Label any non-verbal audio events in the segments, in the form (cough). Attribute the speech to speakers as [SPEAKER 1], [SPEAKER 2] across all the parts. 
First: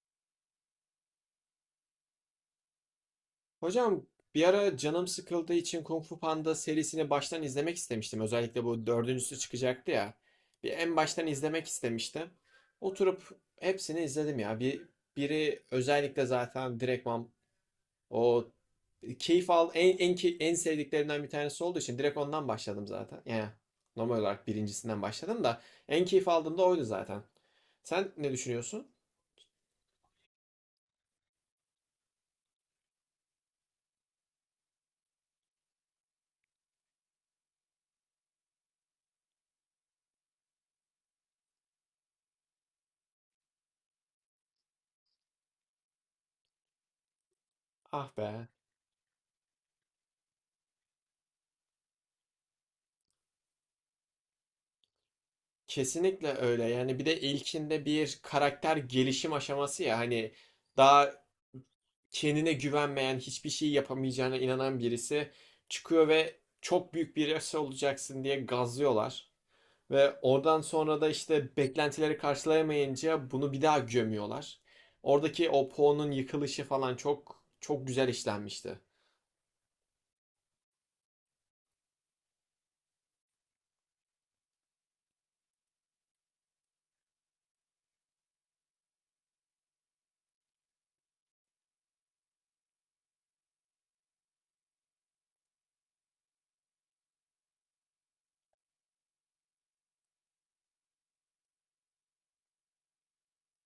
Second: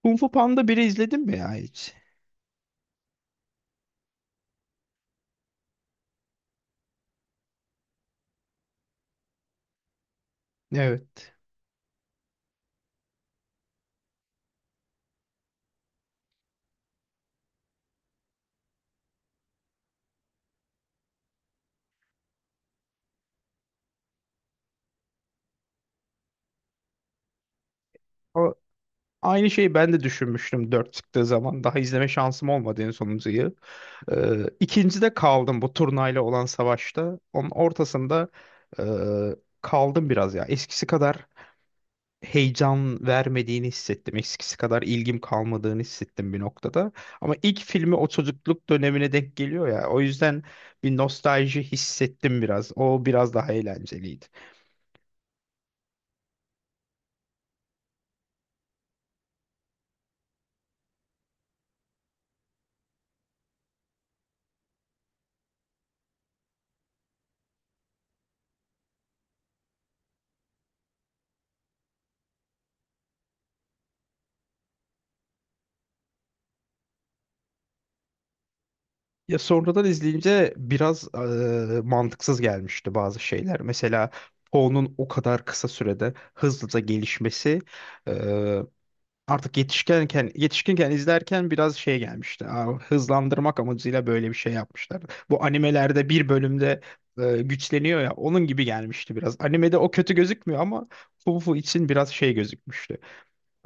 [SPEAKER 1] Kung Fu Panda biri izledin mi ya hiç?
[SPEAKER 2] Hocam bir ara canım sıkıldığı için Kung Fu Panda serisini baştan izlemek istemiştim. Özellikle bu dördüncüsü çıkacaktı ya. Bir en baştan
[SPEAKER 1] Evet.
[SPEAKER 2] izlemek istemiştim. Oturup hepsini izledim ya. Biri özellikle zaten direktman, o keyif al en en key- en sevdiklerimden bir tanesi olduğu için direkt ondan başladım zaten. Yani normal olarak birincisinden başladım da en keyif aldığım da oydu zaten. Sen ne
[SPEAKER 1] O,
[SPEAKER 2] düşünüyorsun?
[SPEAKER 1] aynı şeyi ben de düşünmüştüm 4 çıktığı zaman. Daha izleme şansım olmadı en sonuncuyu. İkincide kaldım bu turnayla olan savaşta. Onun ortasında e, kaldım biraz ya. Eskisi kadar heyecan vermediğini hissettim. Eskisi kadar ilgim kalmadığını hissettim bir noktada. Ama ilk filmi o
[SPEAKER 2] Ah be.
[SPEAKER 1] çocukluk dönemine denk geliyor ya. O yüzden bir nostalji hissettim biraz. O biraz daha eğlenceliydi.
[SPEAKER 2] Kesinlikle öyle. Yani bir de ilkinde bir karakter gelişim aşaması ya, hani daha kendine güvenmeyen, hiçbir şey yapamayacağına inanan birisi çıkıyor ve çok büyük birisi olacaksın diye gazlıyorlar. Ve oradan sonra da işte beklentileri karşılayamayınca bunu bir daha gömüyorlar. Oradaki o Poe'nun yıkılışı falan çok çok güzel işlenmişti.
[SPEAKER 1] Ya sonradan izleyince biraz mantıksız gelmişti bazı şeyler. Mesela Poe'nun o kadar kısa sürede hızlıca gelişmesi eee, artık yetişkinken izlerken biraz şey gelmişti. Aa, hızlandırmak amacıyla böyle bir şey yapmışlar. Bu animelerde bir bölümde güçleniyor ya onun gibi gelmişti biraz. Animede o kötü gözükmüyor ama Poe için biraz şey gözükmüştü.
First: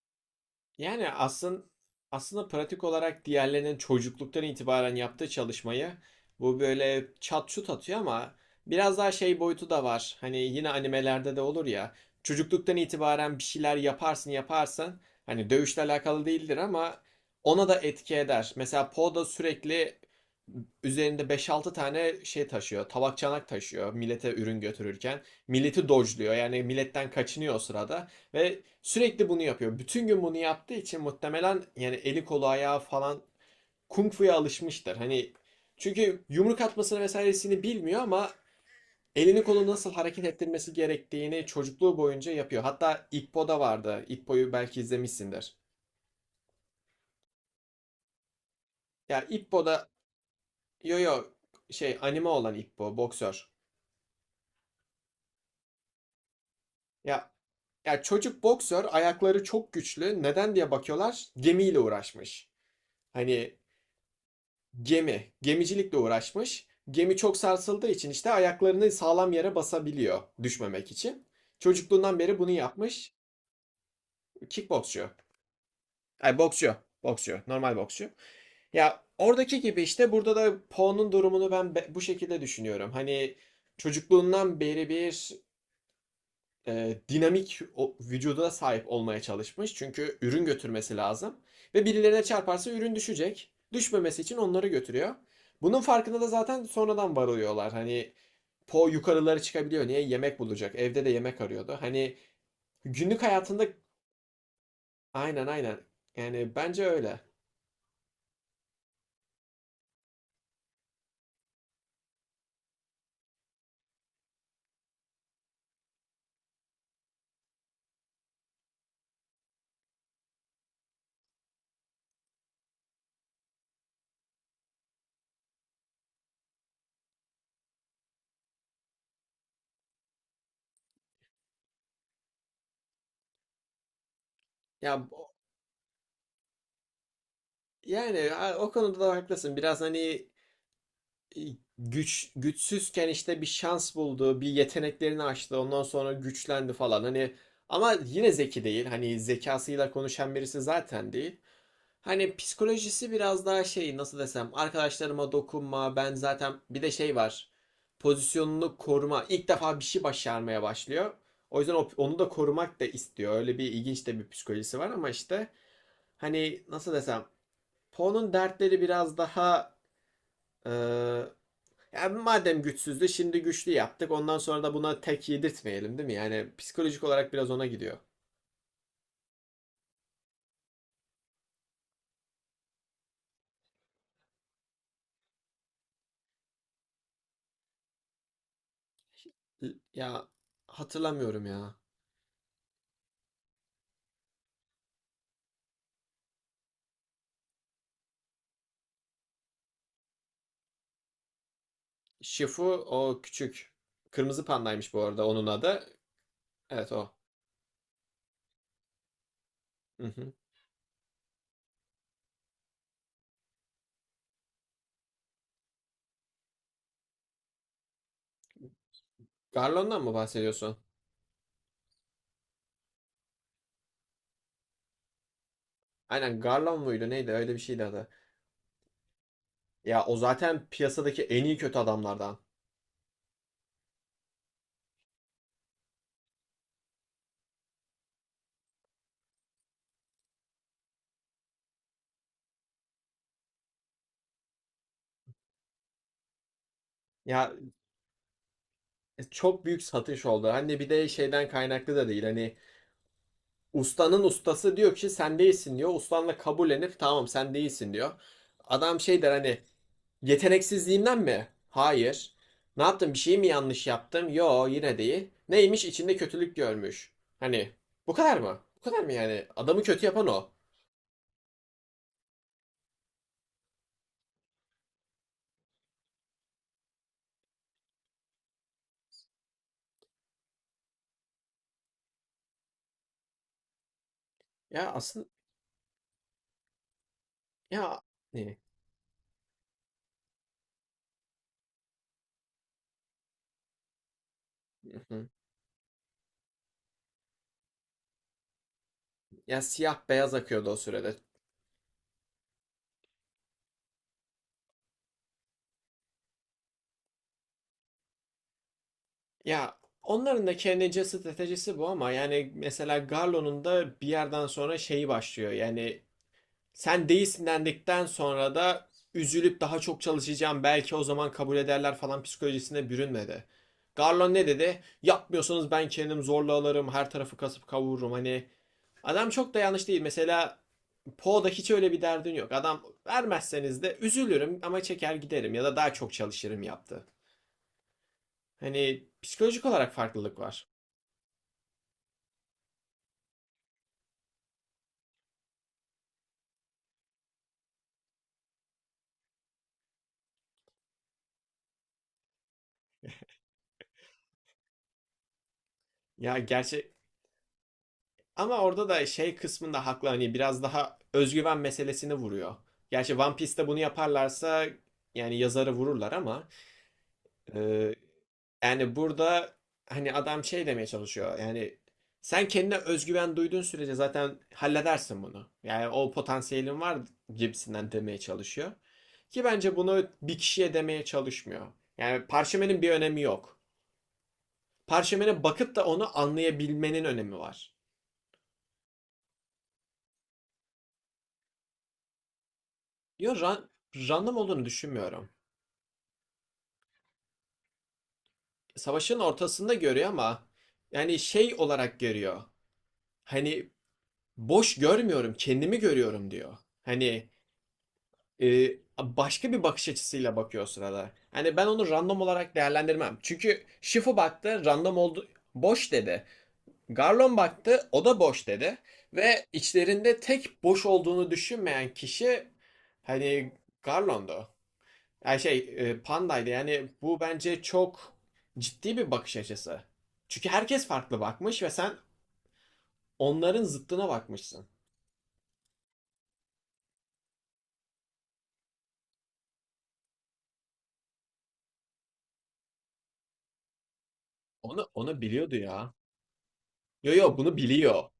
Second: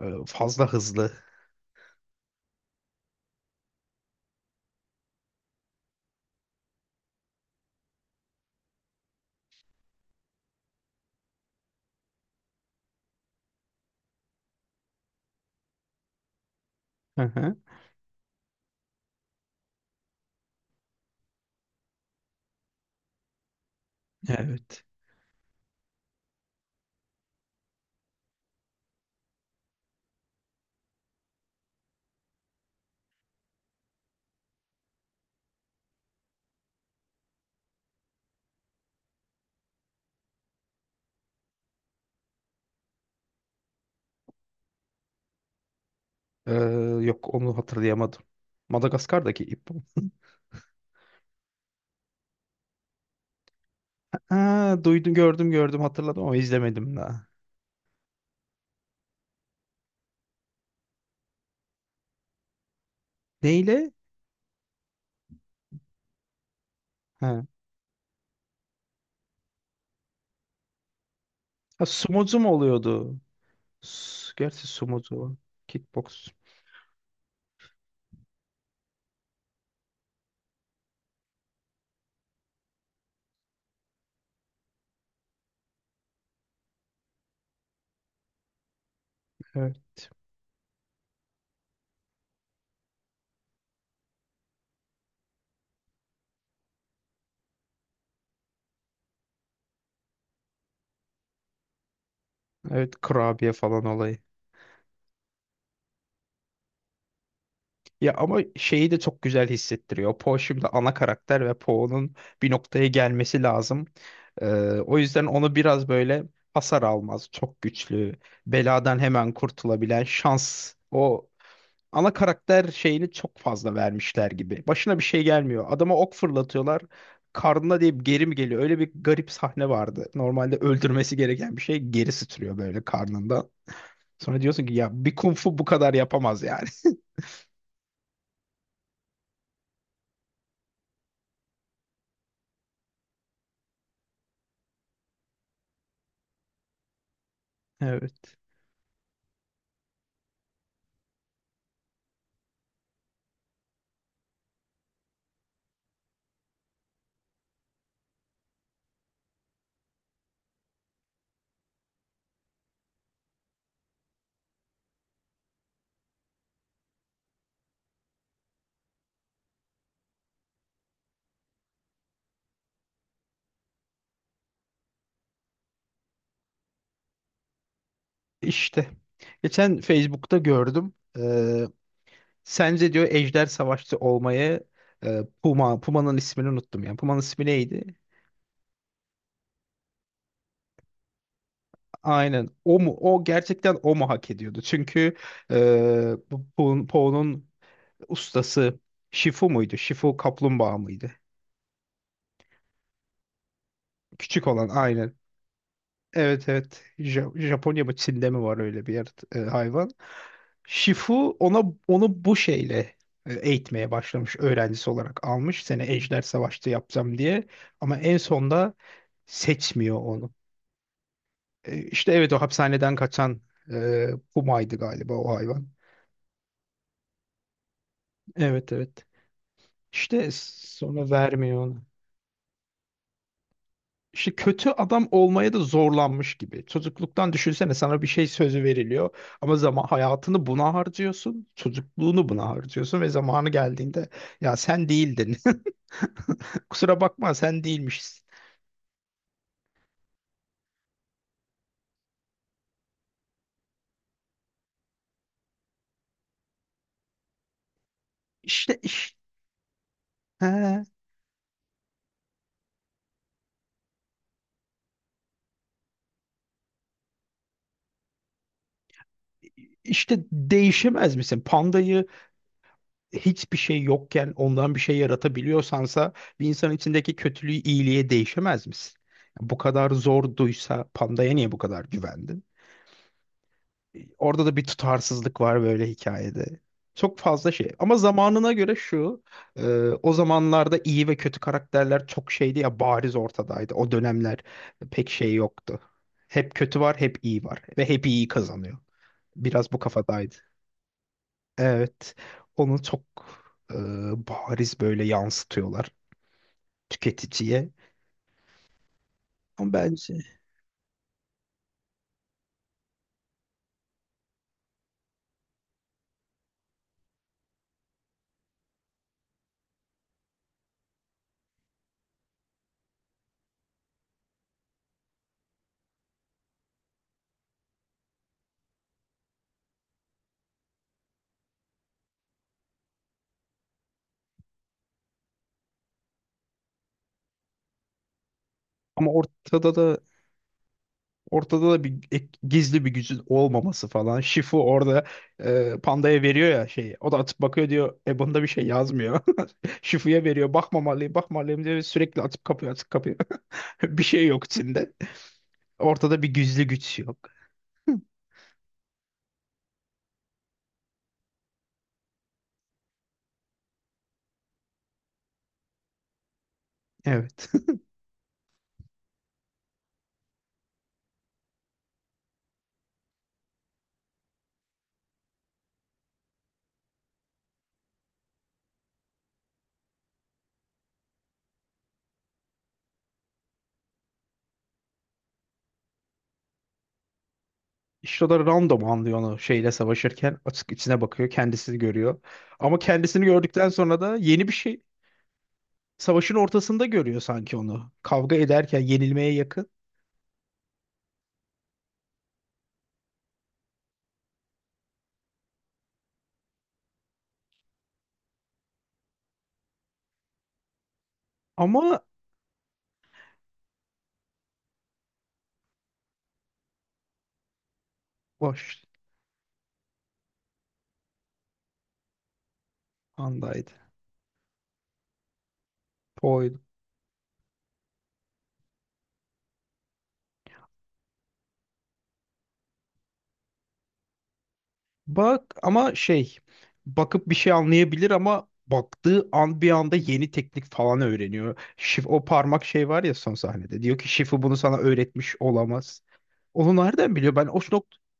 [SPEAKER 1] Fazla
[SPEAKER 2] Yani
[SPEAKER 1] hızlı.
[SPEAKER 2] aslında pratik olarak diğerlerinin çocukluktan itibaren yaptığı çalışmayı bu böyle çat şut atıyor ama biraz daha şey boyutu da var. Hani yine animelerde de olur ya. Çocukluktan itibaren bir şeyler yaparsın yaparsın. Hani dövüşle alakalı değildir ama
[SPEAKER 1] Hı hı.
[SPEAKER 2] ona da etki eder. Mesela Poe da sürekli üzerinde beş altı tane şey taşıyor. Tabak çanak taşıyor, millete ürün
[SPEAKER 1] Evet.
[SPEAKER 2] götürürken. Milleti dojluyor, yani milletten kaçınıyor o sırada. Ve sürekli bunu yapıyor. Bütün gün bunu yaptığı için muhtemelen yani eli kolu ayağı falan kung fu'ya alışmıştır. Hani çünkü yumruk atmasını vesairesini bilmiyor ama elini kolunu nasıl hareket ettirmesi gerektiğini çocukluğu boyunca yapıyor. Hatta Ippo'da vardı. Ippo'yu belki izlemişsindir.
[SPEAKER 1] Eee, Yok onu hatırlayamadım.
[SPEAKER 2] Ya
[SPEAKER 1] Madagaskar'daki ip.
[SPEAKER 2] Ippo'da, yo yo, şey, anime olan Ippo boksör.
[SPEAKER 1] Ha, duydum gördüm hatırladım ama izlemedim daha.
[SPEAKER 2] Ya ya çocuk boksör ayakları çok güçlü. Neden diye bakıyorlar, gemiyle uğraşmış. Hani
[SPEAKER 1] Neyle?
[SPEAKER 2] Gemicilikle uğraşmış. Gemi çok
[SPEAKER 1] Ha.
[SPEAKER 2] sarsıldığı için işte ayaklarını sağlam yere basabiliyor düşmemek için.
[SPEAKER 1] Ha,
[SPEAKER 2] Çocukluğundan
[SPEAKER 1] sumocu
[SPEAKER 2] beri
[SPEAKER 1] mu
[SPEAKER 2] bunu yapmış.
[SPEAKER 1] oluyordu? Gerçi
[SPEAKER 2] Kickboksçu.
[SPEAKER 1] sumocu var. Kickbox.
[SPEAKER 2] Ay, boksçu. Boksçu. Normal boksçu. Ya oradaki gibi işte burada da Poe'nun durumunu ben bu şekilde düşünüyorum. Hani çocukluğundan beri bir dinamik o, vücuda sahip olmaya çalışmış.
[SPEAKER 1] Evet.
[SPEAKER 2] Çünkü ürün götürmesi lazım. Ve birilerine çarparsa ürün düşecek. Düşmemesi için onları götürüyor. Bunun farkında da zaten sonradan varılıyorlar. Hani Po yukarılara çıkabiliyor. Niye? Yemek bulacak. Evde de yemek arıyordu. Hani
[SPEAKER 1] Evet,
[SPEAKER 2] günlük
[SPEAKER 1] kurabiye
[SPEAKER 2] hayatında,
[SPEAKER 1] falan olayı.
[SPEAKER 2] aynen aynen. Yani bence öyle.
[SPEAKER 1] Ya ama şeyi de çok güzel hissettiriyor. Po şimdi ana karakter ve Po'nun bir noktaya gelmesi lazım. Ee, O yüzden onu biraz böyle hasar almaz. Çok güçlü. Beladan hemen kurtulabilen şans. O ana karakter şeyini çok fazla vermişler gibi. Başına bir şey gelmiyor. Adama ok fırlatıyorlar. Karnına deyip geri mi geliyor? Öyle bir garip sahne vardı. Normalde öldürmesi gereken bir şey geri sıçrıyor böyle karnından. Sonra diyorsun ki ya
[SPEAKER 2] Ya
[SPEAKER 1] bir kung fu bu kadar yapamaz yani.
[SPEAKER 2] yani o konuda da haklısın. Biraz hani e, güçsüzken işte bir şans buldu, bir yeteneklerini açtı, ondan sonra güçlendi falan. Hani
[SPEAKER 1] (laughs)
[SPEAKER 2] ama yine
[SPEAKER 1] Evet.
[SPEAKER 2] zeki değil. Hani zekasıyla konuşan birisi zaten değil. Hani psikolojisi biraz daha şey, nasıl desem, arkadaşlarıma dokunma, ben zaten bir de şey var, pozisyonunu koruma. İlk defa bir şey başarmaya başlıyor. O yüzden onu da korumak da istiyor. Öyle bir ilginç de bir psikolojisi var ama işte hani nasıl desem Poe'nun dertleri biraz daha e, yani madem güçsüzdü şimdi güçlü yaptık. Ondan sonra da buna tek yedirtmeyelim değil mi? Yani psikolojik olarak biraz ona gidiyor.
[SPEAKER 1] İşte. Geçen Facebook'ta gördüm. Sence diyor Ejder Savaşçı olmayı Puma, Puma'nın ismini unuttum ya. Puma'nın ismi neydi?
[SPEAKER 2] Ya hatırlamıyorum ya.
[SPEAKER 1] Aynen, o mu, o gerçekten o mu hak ediyordu çünkü bu Poe'nun ustası Shifu muydu, Shifu kaplumbağa mıydı
[SPEAKER 2] Shifu o küçük. Kırmızı
[SPEAKER 1] küçük olan,
[SPEAKER 2] pandaymış bu
[SPEAKER 1] aynen.
[SPEAKER 2] arada onun adı.
[SPEAKER 1] Evet evet,
[SPEAKER 2] Evet o.
[SPEAKER 1] Japonya mı Çin'de mi var öyle bir yer, hayvan.
[SPEAKER 2] Hı hı.
[SPEAKER 1] Shifu ona onu bu şeyle eğitmeye başlamış, öğrencisi olarak almış, seni Ejder Savaş'ta yapacağım diye ama en sonda seçmiyor
[SPEAKER 2] Garlon'dan mı
[SPEAKER 1] onu.
[SPEAKER 2] bahsediyorsun?
[SPEAKER 1] İşte evet, o hapishaneden kaçan e, Puma'ydı galiba o hayvan.
[SPEAKER 2] Aynen, Garlon muydu neydi, öyle bir şeydi adı.
[SPEAKER 1] Evet evet.
[SPEAKER 2] Ya o
[SPEAKER 1] İşte
[SPEAKER 2] zaten
[SPEAKER 1] sonra
[SPEAKER 2] piyasadaki en iyi
[SPEAKER 1] vermiyor
[SPEAKER 2] kötü
[SPEAKER 1] onu.
[SPEAKER 2] adamlardan.
[SPEAKER 1] İşte kötü adam olmaya da zorlanmış gibi. Çocukluktan düşünsene, sana bir şey sözü veriliyor ama zaman hayatını buna harcıyorsun, çocukluğunu buna harcıyorsun ve zamanı geldiğinde ya sen değildin. (laughs) Kusura bakma,
[SPEAKER 2] Ya
[SPEAKER 1] sen değilmişsin.
[SPEAKER 2] Çok büyük satış oldu. Hani bir de şeyden kaynaklı da değil. Hani ustanın ustası diyor ki sen değilsin diyor. Ustanla kabullenip tamam sen değilsin diyor.
[SPEAKER 1] İşte
[SPEAKER 2] Adam
[SPEAKER 1] iş,
[SPEAKER 2] şey der hani,
[SPEAKER 1] he,
[SPEAKER 2] yeteneksizliğimden mi? Hayır. Ne yaptım? Bir şey mi yanlış yaptım? Yo, yine değil. Neymiş? İçinde kötülük görmüş. Hani bu kadar mı? Bu kadar mı yani? Adamı kötü
[SPEAKER 1] işte
[SPEAKER 2] yapan o.
[SPEAKER 1] değişemez misin? Pandayı hiçbir şey yokken ondan bir şey yaratabiliyorsansa bir insanın içindeki kötülüğü iyiliğe değişemez misin? Bu kadar zorduysa pandaya niye bu kadar güvendin? Orada da bir
[SPEAKER 2] Ya aslında,
[SPEAKER 1] tutarsızlık var böyle hikayede. Çok fazla şey. Ama
[SPEAKER 2] ya
[SPEAKER 1] zamanına
[SPEAKER 2] ne?
[SPEAKER 1] göre şu, e, o zamanlarda iyi ve kötü karakterler çok şeydi ya, bariz ortadaydı. O dönemler pek şey
[SPEAKER 2] (laughs)
[SPEAKER 1] yoktu. Hep kötü var, hep iyi var ve hep iyi kazanıyor.
[SPEAKER 2] Ya
[SPEAKER 1] Biraz bu
[SPEAKER 2] siyah beyaz
[SPEAKER 1] kafadaydı.
[SPEAKER 2] akıyordu o sürede.
[SPEAKER 1] Evet, onu çok e, bariz böyle yansıtıyorlar tüketiciye. Ama
[SPEAKER 2] Ya
[SPEAKER 1] bence
[SPEAKER 2] onların da kendince stratejisi bu ama yani mesela Garlo'nun da bir yerden sonra şeyi başlıyor. Yani sen değilsin dendikten sonra da üzülüp daha çok çalışacağım belki o zaman kabul ederler falan psikolojisine bürünmedi. Garlon ne dedi? Yapmıyorsanız ben kendim zorla alırım, her tarafı kasıp kavururum. Hani adam çok da yanlış değil. Mesela Poe'da hiç öyle bir derdin yok. Adam vermezseniz de üzülürüm ama çeker giderim ya da daha çok çalışırım yaptı. Hani
[SPEAKER 1] ama
[SPEAKER 2] psikolojik
[SPEAKER 1] ortada
[SPEAKER 2] olarak
[SPEAKER 1] da
[SPEAKER 2] farklılık var.
[SPEAKER 1] Ortada da bir gizli bir gücün olmaması falan. Shifu orada Panda'ya veriyor ya şeyi. O da atıp bakıyor diyor. E bunda bir şey yazmıyor. (laughs) Shifu'ya veriyor. Bakmamalıyım, bakmamalıyım diyor. Ve sürekli atıp kapıyor, atıp kapıyor. (laughs) Bir şey yok içinde. Ortada bir
[SPEAKER 2] Ya
[SPEAKER 1] gizli
[SPEAKER 2] gerçek,
[SPEAKER 1] güç yok.
[SPEAKER 2] ama orada da şey kısmında haklı, hani biraz daha özgüven meselesini vuruyor. Gerçi One Piece'te bunu yaparlarsa yani yazarı vururlar ama
[SPEAKER 1] Evet. (laughs)
[SPEAKER 2] e, yani burada hani adam şey demeye çalışıyor yani sen kendine özgüven duyduğun sürece zaten halledersin bunu. Yani o potansiyelin var gibisinden demeye çalışıyor. Ki bence bunu bir kişiye demeye çalışmıyor. Yani parşömenin bir önemi yok. Parşömene bakıp da onu anlayabilmenin önemi var.
[SPEAKER 1] İşte o da random anlıyor onu şeyle savaşırken. Açık içine bakıyor. Kendisini görüyor. Ama kendisini
[SPEAKER 2] Yo,
[SPEAKER 1] gördükten sonra da
[SPEAKER 2] random
[SPEAKER 1] yeni bir
[SPEAKER 2] olduğunu
[SPEAKER 1] şey.
[SPEAKER 2] düşünmüyorum.
[SPEAKER 1] Savaşın ortasında görüyor sanki onu. Kavga ederken
[SPEAKER 2] Savaşın
[SPEAKER 1] yenilmeye yakın.
[SPEAKER 2] ortasında görüyor ama yani şey olarak görüyor. Hani boş görmüyorum, kendimi görüyorum diyor. Hani e, başka bir bakış açısıyla bakıyor o sırada. Hani ben onu
[SPEAKER 1] Ama
[SPEAKER 2] random olarak değerlendirmem. Çünkü Shifu baktı, random oldu, boş dedi. Garlon baktı, o da boş dedi.
[SPEAKER 1] boş
[SPEAKER 2] Ve içlerinde tek boş olduğunu düşünmeyen kişi hani
[SPEAKER 1] andaydı.
[SPEAKER 2] Garlon'du. Yani pandaydı
[SPEAKER 1] Poydu.
[SPEAKER 2] yani, bu bence çok ciddi bir bakış açısı. Çünkü herkes farklı bakmış ve sen onların zıttına bakmışsın.
[SPEAKER 1] Bak ama şey, bakıp bir şey anlayabilir ama baktığı an bir anda yeni teknik falan öğreniyor. Şif o parmak şey var ya son sahnede. Diyor ki Şifu bunu sana
[SPEAKER 2] Onu
[SPEAKER 1] öğretmiş
[SPEAKER 2] biliyordu ya.
[SPEAKER 1] olamaz. Onu
[SPEAKER 2] Yo
[SPEAKER 1] nereden biliyor?
[SPEAKER 2] yo,
[SPEAKER 1] Ben o
[SPEAKER 2] bunu
[SPEAKER 1] nokta
[SPEAKER 2] biliyor.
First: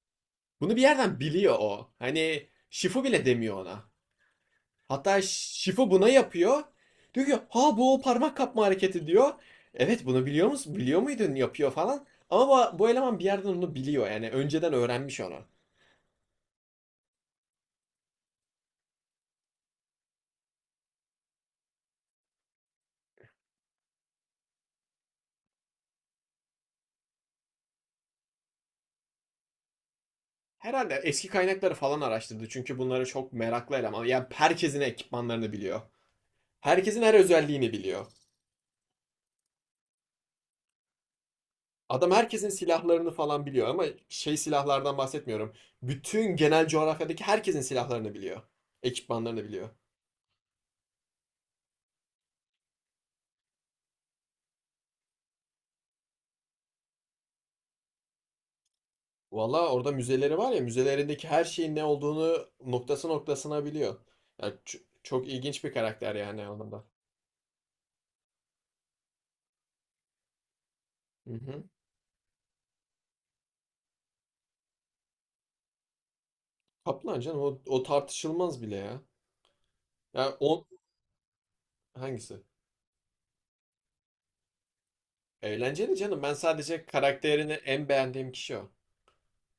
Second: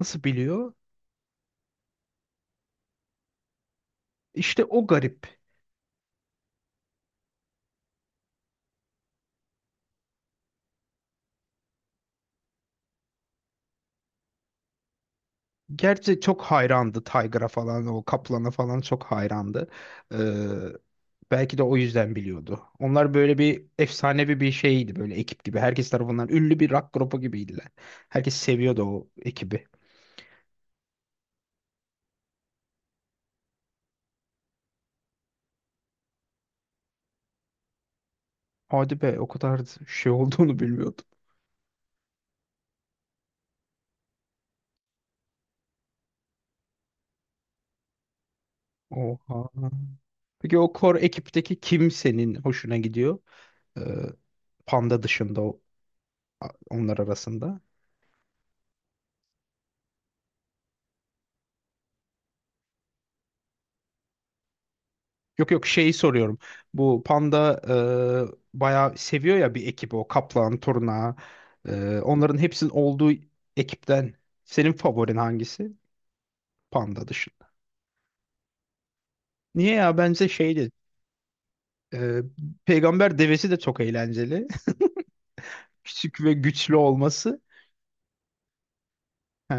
[SPEAKER 1] Nasıl biliyor?
[SPEAKER 2] Bunu bir yerden biliyor o. Hani Şifu bile demiyor ona.
[SPEAKER 1] İşte o
[SPEAKER 2] Hatta
[SPEAKER 1] garip.
[SPEAKER 2] Şifu buna yapıyor. Diyor ki, ha bu o parmak kapma hareketi diyor. Evet bunu biliyor musun? Biliyor muydun yapıyor falan. Ama bu, bu eleman bir yerden onu biliyor, yani önceden öğrenmiş onu.
[SPEAKER 1] Gerçi çok hayrandı Tiger'a falan, o Kaplan'a falan çok hayrandı. Ee, Belki de o yüzden biliyordu. Onlar böyle bir efsanevi bir şeydi böyle, ekip gibi. Herkes tarafından ünlü bir rock grubu gibiydiler. Herkes seviyordu o ekibi.
[SPEAKER 2] Herhalde eski kaynakları falan araştırdı çünkü bunları çok meraklı eleman. Yani herkesin ekipmanlarını biliyor. Herkesin her özelliğini biliyor.
[SPEAKER 1] Hadi be, o kadar şey olduğunu (laughs) bilmiyordum.
[SPEAKER 2] Adam herkesin silahlarını falan biliyor ama şey silahlardan bahsetmiyorum. Bütün genel coğrafyadaki herkesin silahlarını biliyor. Ekipmanlarını
[SPEAKER 1] Oha.
[SPEAKER 2] biliyor.
[SPEAKER 1] Peki o kor ekipteki kim senin hoşuna gidiyor? Ee, Panda dışında o, onlar arasında.
[SPEAKER 2] Valla orada müzeleri var ya, müzelerindeki her şeyin ne olduğunu noktası noktasına biliyor. Yani çok
[SPEAKER 1] Yok
[SPEAKER 2] ilginç
[SPEAKER 1] yok,
[SPEAKER 2] bir
[SPEAKER 1] şeyi
[SPEAKER 2] karakter
[SPEAKER 1] soruyorum.
[SPEAKER 2] yani anlamda.
[SPEAKER 1] Bu Panda bayağı seviyor ya bir ekibi, o Kaplan, Turna,
[SPEAKER 2] Hı hı.
[SPEAKER 1] onların hepsinin olduğu ekipten senin favorin hangisi? Panda
[SPEAKER 2] Kaplan canım
[SPEAKER 1] dışında.
[SPEAKER 2] o, o tartışılmaz bile ya.
[SPEAKER 1] Niye ya,
[SPEAKER 2] Ya
[SPEAKER 1] bence
[SPEAKER 2] on
[SPEAKER 1] şeydi. e,
[SPEAKER 2] hangisi?
[SPEAKER 1] Peygamber devesi de çok eğlenceli. (laughs)
[SPEAKER 2] Eğlenceli canım.
[SPEAKER 1] Küçük ve
[SPEAKER 2] Ben
[SPEAKER 1] güçlü
[SPEAKER 2] sadece
[SPEAKER 1] olması.
[SPEAKER 2] karakterini en beğendiğim kişi o.
[SPEAKER 1] He.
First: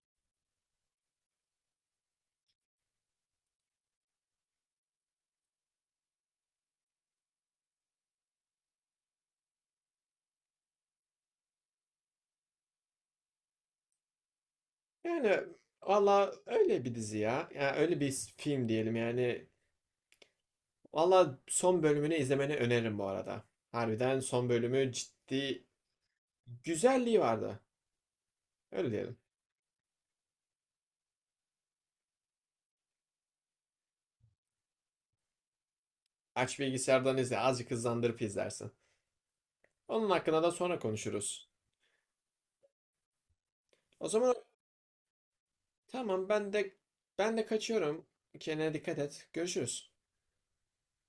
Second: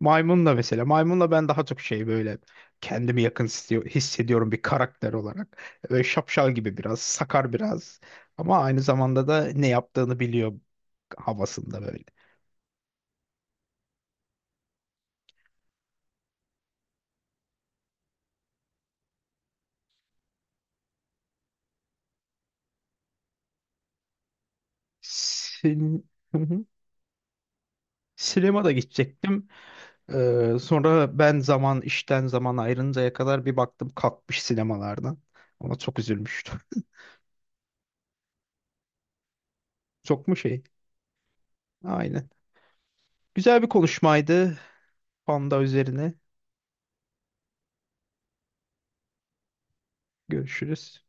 [SPEAKER 1] Maymunla mesela. Maymunla ben daha çok şey böyle kendimi yakın hissediyorum bir karakter olarak. Böyle şapşal gibi biraz, sakar biraz. Ama aynı zamanda da ne yaptığını biliyor havasında böyle.
[SPEAKER 2] Yani valla öyle bir dizi ya. Yani öyle bir film diyelim yani. Valla son bölümünü izlemeni öneririm bu arada. Harbiden son bölümü ciddi
[SPEAKER 1] Hı hı.
[SPEAKER 2] güzelliği vardı.
[SPEAKER 1] Sinemada
[SPEAKER 2] Öyle diyelim.
[SPEAKER 1] gidecektim. Sonra ben zaman işten zaman ayrıncaya kadar bir baktım kalkmış sinemalardan. Ona çok üzülmüştüm.
[SPEAKER 2] Aç bilgisayardan izle. Azıcık hızlandırıp izlersin.
[SPEAKER 1] (laughs)
[SPEAKER 2] Onun
[SPEAKER 1] Çok mu
[SPEAKER 2] hakkında da
[SPEAKER 1] şey?
[SPEAKER 2] sonra konuşuruz.
[SPEAKER 1] Aynen. Güzel bir
[SPEAKER 2] O zaman
[SPEAKER 1] konuşmaydı. Panda üzerine.
[SPEAKER 2] tamam, ben de kaçıyorum. Kendine dikkat et. Görüşürüz.
[SPEAKER 1] Görüşürüz.